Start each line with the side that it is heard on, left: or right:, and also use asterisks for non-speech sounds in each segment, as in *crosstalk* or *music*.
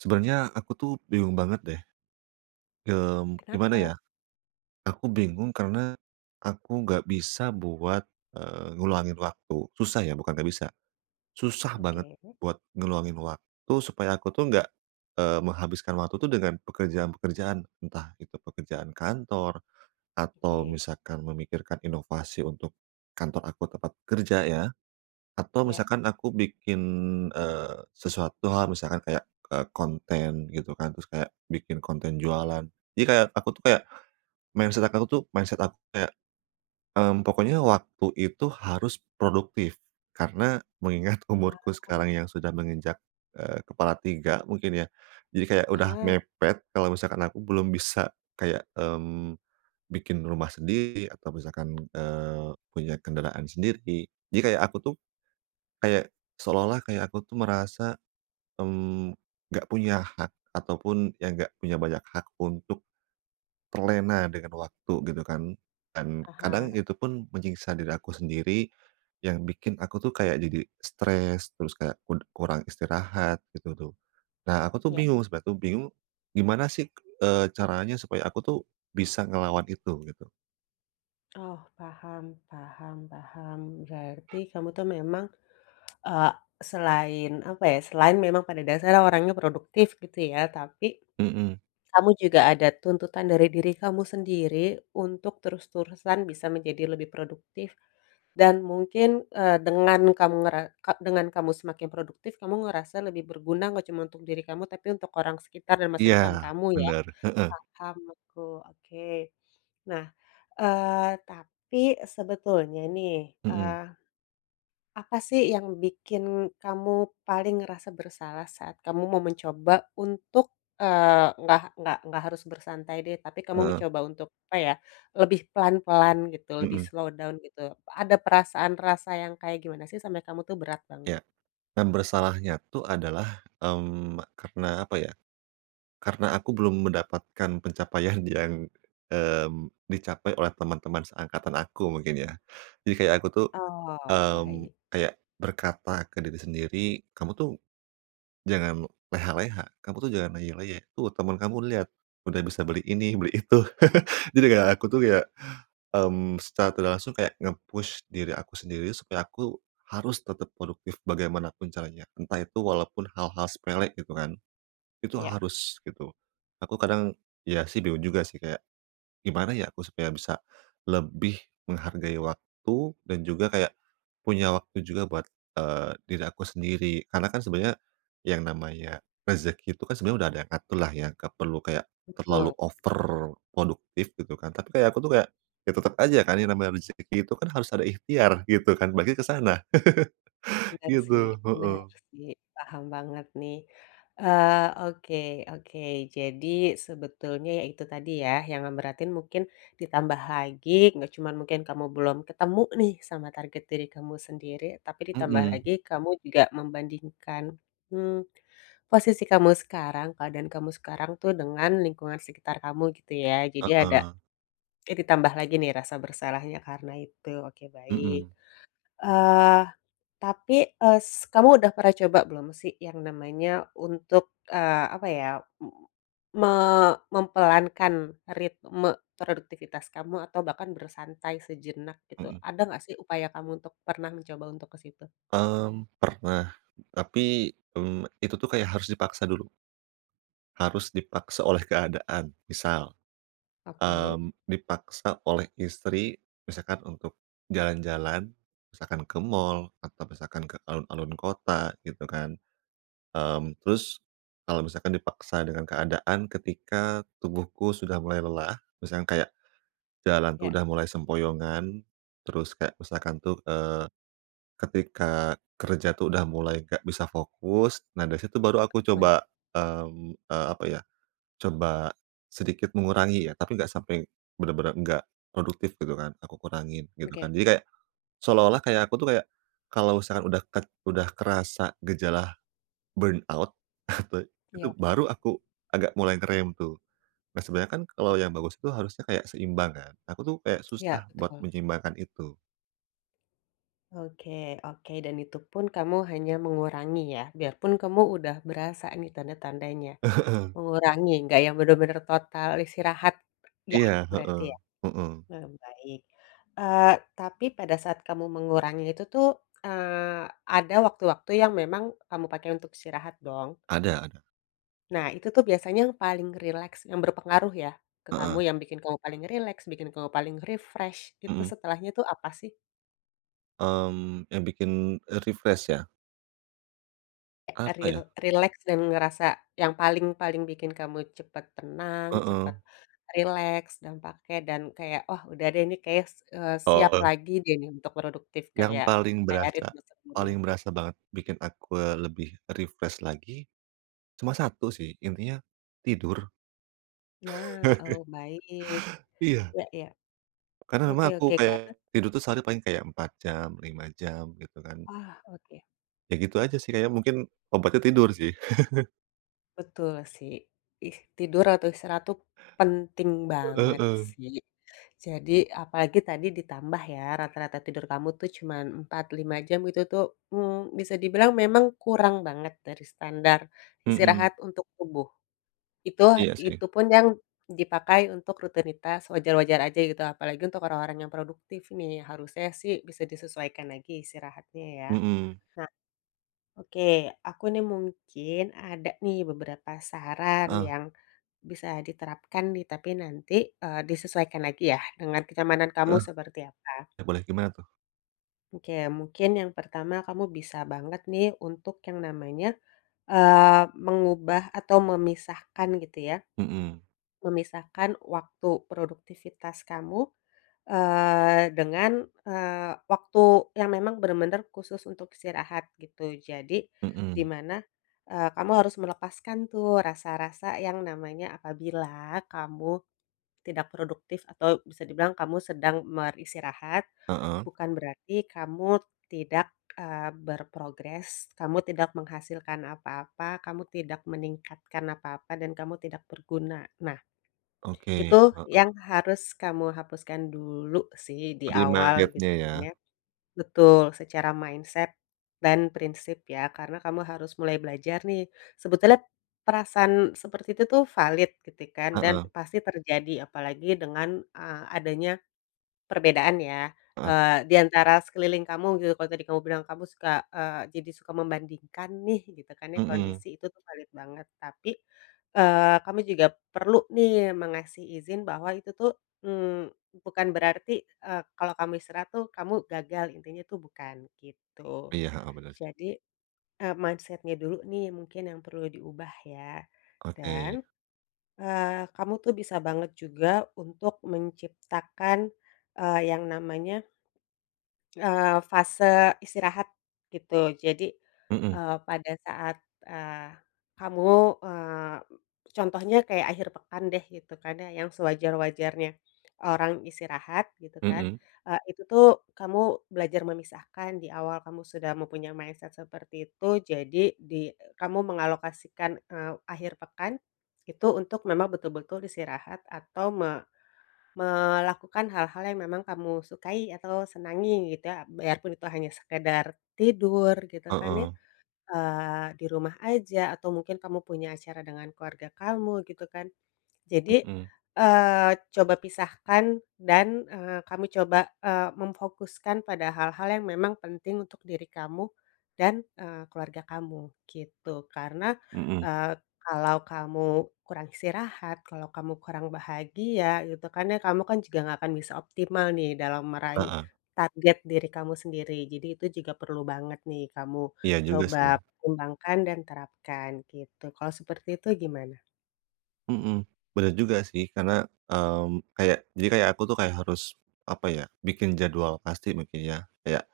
right: Sebenarnya aku tuh bingung banget deh. Mmm, gimana ya.
left: Kenapa?
right: Aku bingung karena, aku nggak bisa buat, eee, ngulangin waktu. Susah ya, bukan nggak bisa, susah banget,
left: Oke.
right: buat ngeluangin waktu supaya aku tuh, nggak, eee, menghabiskan waktu tuh dengan pekerjaan-pekerjaan. Entah itu pekerjaan kantor, atau
left: Oke.
right: misalkan memikirkan inovasi untuk kantor aku, tempat kerja ya. Atau
left: Iya.
right: misalkan aku bikin, eee, sesuatu hal, misalkan kayak, eee, konten gitu kan, terus kayak bikin konten jualan. Jadi, kayak aku tuh, kayak, mindset aka ku tuh, mindset aku kayak, mmm, pokoknya waktu itu, harus produktif, karena mengingat umurku
left: Ah.
right: sekarang yang sudah menginjak, eee, kepala 3 mungkin ya. Jadi kayak, sudah
left: Aha.
right: mepet, kalau misalkan aku belum bisa kayak, mmm, bikin rumah sendiri atau misalkan, eee, punya kendaraan sendiri. Jadi, kayak aku tuh, kayak, seolah-olah kayak aku tuh, merasa, mmm, nggak punya hak, ataupun ya nggak punya banyak hak, untuk terlena dengan waktu, gitu kan. Dan kadang
left: Aha.
right: itu pun menyiksa diri aku sendiri yang bikin aku tuh kayak jadi stres, terus kayak kurang istirahat, gitu tuh. Nah, aku tuh
left: Iya.
right: bingung, sempat tuh bingung, gimana sih eee, caranya supaya aku tuh, bisa ngelawan itu, gitu.
left: Oh, paham paham paham. Berarti kamu tuh, memang eee, selain apa ya, selain memang pada dasarnya orangnya produktif, gitu ya. Tapi,
right: Mhm.
left: kamu juga ada tuntutan dari diri kamu sendiri, untuk terus-terusan bisa menjadi lebih produktif, dan mungkin, eee, dengan kamu ngera ka dengan kamu semakin produktif, kamu ngerasa lebih berguna, nggak cuma untuk diri kamu, tapi untuk orang sekitar dan masa depan
right: Iya
left: kamu, ya.
right: bener, heeh.
left: Paham aku, oke. Nah, eee, tapi sebetulnya nih,
right: Mhm.
left: eee, apa sih, yang bikin kamu paling ngerasa bersalah, saat kamu mau mencoba untuk, eee, nggak nggak nggak harus bersantai deh, tapi kamu
right: Heeh.
left: mencoba untuk, apa ya, lebih pelan-pelan, gitu, lebih
right: Mhm.
left: slow down, gitu, ada perasaan rasa yang kayak gimana sih sampai kamu tuh berat banget?
right: Iya, dan bersalahnya tuh adalah, mmm, karena apa ya, karena aku belum mendapatkan pencapaian yang, mmm, dicapai oleh teman-teman seangkatan aku mungkin ya. Jadi kayak aku tuh,
left: Oh,
right: mmm,
left: baik.
right: kayak berkata ke diri sendiri, “Kamu tuh, jangan leha-leha, kamu tuh jangan leyeh-leyeh, tuh, teman kamu lihat, sudah bisa beli ini, beli itu." *chuckles* Jadi kayak, aku tuh, ya, mmm, secara tidak langsung kayak, nge-push diri aku sendiri supaya aku harus tetap produktif bagaimanapun caranya, entah itu walaupun hal-hal sepele, gitu kan. Itu
left: Iya.
right: harus, gitu. Aku kadang, ya, sih bingung juga sih, kayak gimana ya, supaya aku bisa, lebih menghargai waktu dan juga kayak, punya waktu juga buat, eee, diri aku sendiri. Karena kan, sebenarnya yang namanya rezeki itu, kan, sebenarnya sudah ada yang ngatur lah, ya, nggak perlu kayak terlalu
left: Betul.
right: over produktif, gitu kan. Tapi kayak, aku tuh kayak, ya tetap saja kan, yang namanya rezeki itu kan, harus ada ikhtiar, gitu kan. Berarti ke sana, *chuckles*
left: Bener
right: Gitu,
left: sih bener
right: heeh.
left: sih, paham banget nih. Eee, oke oke, jadi sebetulnya ya, itu tadi ya, yang ngeberatin mungkin ditambah lagi nggak cuma mungkin kamu belum ketemu nih, sama target diri kamu sendiri, tapi ditambah
right: Mhm.
left: lagi kamu juga membandingkan, mmm, posisi kamu sekarang, keadaan kamu sekarang tuh dengan lingkungan sekitar kamu, gitu ya. Jadi ada,
right: Heeh.
left: eh, ditambah lagi nih rasa bersalahnya, karena itu, oke baik.
right: Mhm.
left: Eee, tapi, eee, s kamu sudah pernah coba belum sih, yang namanya untuk, eee, apa ya, m me mempelankan ritme produktivitas kamu atau bahkan bersantai sejenak, gitu.
right: Mhm.
left: Ada nggak sih, upaya kamu, untuk pernah mencoba untuk ke situ?
right: Mmm, pernah, tapi, mmm, itu tuh kayak harus dipaksa dulu. Harus dipaksa oleh keadaan. Misal,
left: Oke.
right: mmm, dipaksa oleh istri, misalkan untuk jalan-jalan, misalkan ke mall atau misalkan ke alun-alun kota, gitu kan. Mmm, terus, kalau misalkan dipaksa dengan keadaan ketika tubuhku sudah mulai lelah, misalnya kayak, jalan tuh,
left: Yak.
right: sudah mulai sempoyongan, terus kayak misalkan tuh, eee, ketika kerja tuh, sudah mulai nggak bisa fokus. Nah, dari situ baru aku
left: Heeh.
right: coba, mmm, eee, apa ya, coba sedikit mengurangi ya. Tapi nggak sampai, benar-benar nggak produktif, gitu kan, aku kurangin gitu
left: Oke.
right: kan. Jadi kayak, seolah-olah kayak aku tuh, kayak, kalau misalkan udah kek sudah kerasa gejala, burnout. *chuckles* Te itu
left: Iya.
right: baru aku agak mulai ngerem, tuh. Nah, sebenarnya kan, kalau yang bagus itu, harusnya kayak seimbang, kan. Aku tuh kayak,
left: Iya,
right: susah buat
left: betul.
right: menyeimbangkan itu.
left: Oke oke, dan itu pun kamu hanya mengurangi ya, biarpun kamu udah berasa nih, tanda-tandanya.
right: Heeh.
left: Mengurangi, nggak yang benar-benar total istirahat yah,
right: Iya,
left: berarti
right: heeh,
left: ya?
right: mhm.
left: mmm, baik. Eee, tapi pada saat kamu mengurangi itu tuh, eee, ada waktu-waktu yang memang kamu pakai untuk istirahat, dong?
right: Ada ada.
left: Nah, itu tuh, biasanya yang paling rileks yang berpengaruh ya, ke
right: Heeh.
left: kamu, yang bikin kamu paling rileks, bikin kamu paling refresh, itu
right: Mhm.
left: setelahnya tuh, apa sih?
right: Mmm, yang bikin, e refresh ya?
left: Eee,
right: Apa
left: ril
right: ya?
left: rileks dan ngerasa yang paling paling bikin kamu cepat tenang, cepat
right: Heeh.
left: rileks, dan pake dan kayak, oh, sudah deh, ini kayaknya, s eee, siap
right: Oh.
left: lagi deh, ini untuk produktif,
right: Yang
left: kayak
right: paling
left: kayak
right: berasa
left: ritme sebelumnya.
right: paling berasa banget, bikin aku, eee, lebih refresh lagi, cuma satu sih, intinya tidur.
left: Nah, oh baik.
right: *laughs* Iya.
left: Ya ya,
right: Karena
left: oke
right: memang, aku
left: oke, karena
right: kayak, tidur tuh, sehari paling kayak 4 jam, 5 jam, gitu kan.
left: Wah, oke.
right: Ya, gitu aja sih, kayaknya mungkin obatnya tidur sih. *chuckles*
left: Betul sih. Ih, tidur atau istirahat itu penting banget
right: Heeh.
left: sih. Jadi, apalagi tadi ditambah, ya, rata-rata tidur kamu itu cuma 4, 5 jam, itu tuh, mmm, bisa dibilang memang kurang banget dari standar
right: Mhm.
left: istirahat untuk tubuh. Itu
right: Iya sih.
left: itu pun yang dipakai untuk rutinitas, wajar-wajar saja, gitu, apalagi untuk orang-orang yang produktif nih, harusnya sih, bisa disesuaikan lagi istirahatnya, ya.
right: Mhm.
left: Nah oke, aku nih mungkin ada nih, beberapa saran
right: Heeh.
left: yang bisa diterapkan nih, tapi nanti, eee, disesuaikan lagi ya, dengan kenyamanan kamu
right: Heeh.
left: seperti apa.
right: Ya boleh, gimana tuh?
left: Oke, mungkin yang pertama, kamu bisa banget nih, untuk yang namanya, eee, mengubah atau memisahkan gitu ya.
right: Mhm.
left: Memisahkan waktu produktivitas kamu, eee, dengan, eee, waktu yang memang benar-benar khusus untuk istirahat, gitu. Jadi, di
right: Mhm.
left: mana, eee, kamu harus melepaskan tuh, rasa-rasa yang namanya, apabila kamu tidak produktif, atau bisa dibilang kamu sedang beristirahat,
right: Heeh.
left: bukan berarti kamu tidak, eee, berprogres, kamu tidak menghasilkan apa-apa, kamu tidak meningkatkan apa-apa, dan kamu tidak berguna. Nah,
right: Oke,
left: itu yang
right: heeh.
left: harus kamu hapuskan dulu sih, di
right: Terima
left: awal,
right: gapnya, ya.
left: gitunya. Betul, secara mindset dan prinsip, ya. Karena, kamu harus mulai belajar nih, sebetulnya perasaan seperti itu tuh, valid gitu kan, dan
right: Heeh.
left: pasti terjadi, apalagi dengan, eee, adanya perbedaan ya.
right: Heeh.
left: Eee, di antara sekeliling kamu gitu, kalau tadi kamu bilang, kamu suka, eee, jadi suka membandingkan nih, gitu kan,
right: Mhm.
left: kondisi itu tuh, valid banget. Tapi, eee, kamu juga perlu nih, mengasih izin bahwa itu tuh, mmm, bukan berarti, eee, kalau kamu istirahat tuh, kamu gagal, intinya tuh, bukan gitu.
right: Iya, heeh, bener sih.
left: Jadi, eee, mindset-nya dulu nih, mungkin, yang perlu diubah, ya.
right: Oke.
left: Dan, eee, kamu tuh bisa banget juga, untuk menciptakan, eee, yang namanya eee, fase istirahat, gitu. Jadi,
right: Mhm.
left: eee, pada saat, eee, kamu, eee, contohnya kayak akhir pekan deh, gitu kan, ya, yang sewajar-wajarnya orang istirahat, gitu kan,
right: Mhm.
left: eee, itu tuh, kamu belajar memisahkan, di awal kamu sudah mempunyai mindset seperti itu, jadi, di kamu mengalokasikan, eee, akhir pekan, itu untuk memang betul-betul istirahat atau me melakukan hal-hal yang memang kamu sukai atau senangi, gitu ya. Biarpun itu, hanya sekadar tidur, gitu kan ya,
right: Heeh.
left: eee, di rumah saja atau mungkin kamu punya acara dengan keluarga kamu, gitu kan. Jadi,
right: Mhm.
left: eee, coba pisahkan dan, eee, kamu coba, eee, memfokuskan pada hal-hal yang memang penting untuk diri kamu, dan, eee, keluarga kamu, gitu. Karena,
right: Mhm.
left: eee, kalau kamu kurang istirahat, kalau kamu kurang bahagia, gitu, kan ya, kamu kan, juga nggak akan bisa optimal nih, dalam meraih
right: Heeh.
left: target diri kamu sendiri. Jadi, itu juga perlu banget nih, kamu
right: Iya, juga
left: coba
right: sih.
left: pertimbangkan dan terapkan gitu. Kalau seperti itu, gimana?
right: Mhm, bener juga sih. Karena, mmm, kayak, jadi kayak aku tuh kayak harus, apa ya, bikin jadwal pasti mungkin ya? Kayak,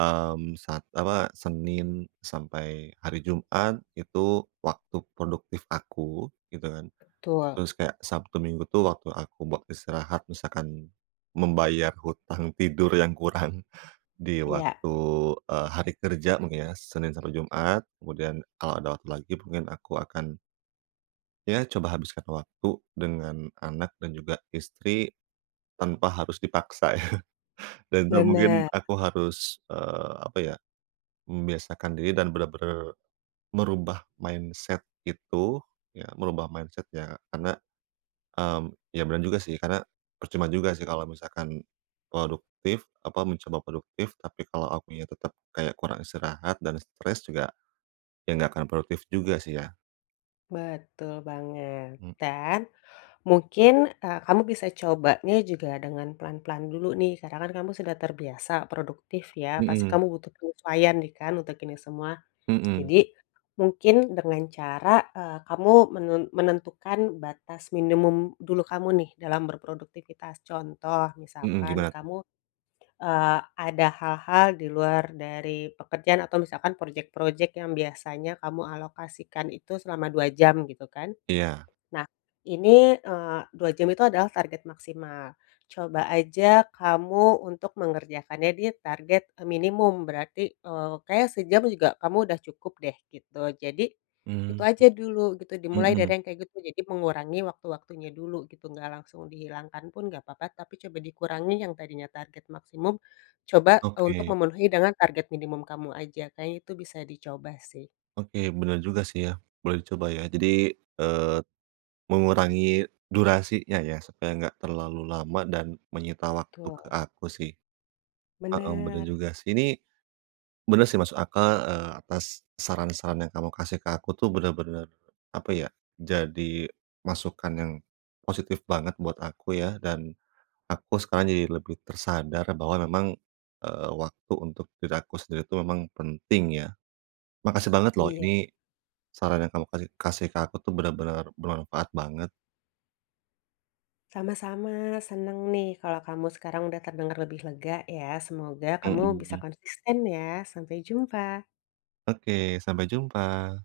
right: mmm, sat apa, Senin sampai hari Jumat itu waktu produktif aku gitu kan,
left: Betul.
right: terus kayak Sabtu Minggu tuh waktu aku buat istirahat misalkan membayar hutang tidur yang kurang di
left: Iya.
right: waktu, eee, hari kerja mungkin ya. Senin sampai Jumat, kemudian kalau ada waktu lagi mungkin aku akan ya, coba habiskan waktu dengan anak dan juga istri tanpa harus dipaksa ya. *chuckles* Dan itu mungkin
left: Bener.
right: aku harus, eee, apa ya, membiasakan diri dan bener-bener merubah mindset itu, ya merubah mindset-nya karena, mmm, ya benar juga sih, karena percuma juga sih kalau misalkan produktif, apa, mencoba produktif, tapi kalau akunya tetap kayak kurang istirahat dan stres juga, ya enggak akan produktif juga sih, ya?
left: Betul banget.
right: Mmm.
left: Dan, mungkin, eee, kamu bisa cobanya juga dengan pelan-pelan dulu nih, karena kan kamu sudah terbiasa produktif ya, pasti
right: Mhm.
left: kamu butuh penyesuaian nih kan untuk ini semua?
right: Mhm.
left: Jadi, mungkin dengan cara, eee, kamu menun menentukan batas minimum dulu kamu nih dalam berproduktivitas. Contoh
right: Mhm,
left: misalkan
right: gimana tuh?
left: kamu, eee, ada hal-hal di luar dari pekerjaan atau misalkan project-project yang biasanya kamu alokasikan itu selama 2 jam gitu kan.
right: Iya.
left: Nah ini, eee, 2 jam itu adalah target maksimal. Coba aja kamu untuk mengerjakannya di target e minimum berarti, eee, kayaknya sejam juga kamu udah cukup deh gitu. Jadi itu
right: Mmm.
left: aja dulu gitu dimulai dari
right: Mhm.
left: yang kayak gitu. Jadi mengurangi waktu-waktunya dulu gitu, nggak langsung dihilangkan pun nggak papa, tapi coba dikurangi yang tadinya target maksimum coba untuk
right: Oke.
left: memenuhi dengan target minimum kamu aja, kayaknya itu bisa dicoba sih.
right: Oke, bener juga sih ya. Boleh dicoba ya jadi, eee, mengurangi durasinya ya, supaya nggak terlalu lama dan menyita waktu ke
left: Betul.
right: aku sih. Heeh, benar
left: Bener.
right: juga sih. Ini, bener sih masuk akal, eee, atas saran-saran yang kamu kasih ke aku tuh benar-benar, apa ya, jadi masukan yang positif banget buat aku ya, dan aku sekarang jadi lebih tersadar bahwa memang, eee, waktu untuk diri aku sendiri itu memang penting ya. Makasih banget loh,
left: Iya.
right: ini saran yang kamu kasi kasih ke aku tuh benar-benar bermanfaat banget.
left: Sama-sama. Senang nih kalau kamu sekarang udah terdengar lebih lega ya. Semoga kamu bisa
right: Mhm.
left: konsisten ya. Sampai jumpa.
right: Oke, sampai jumpa!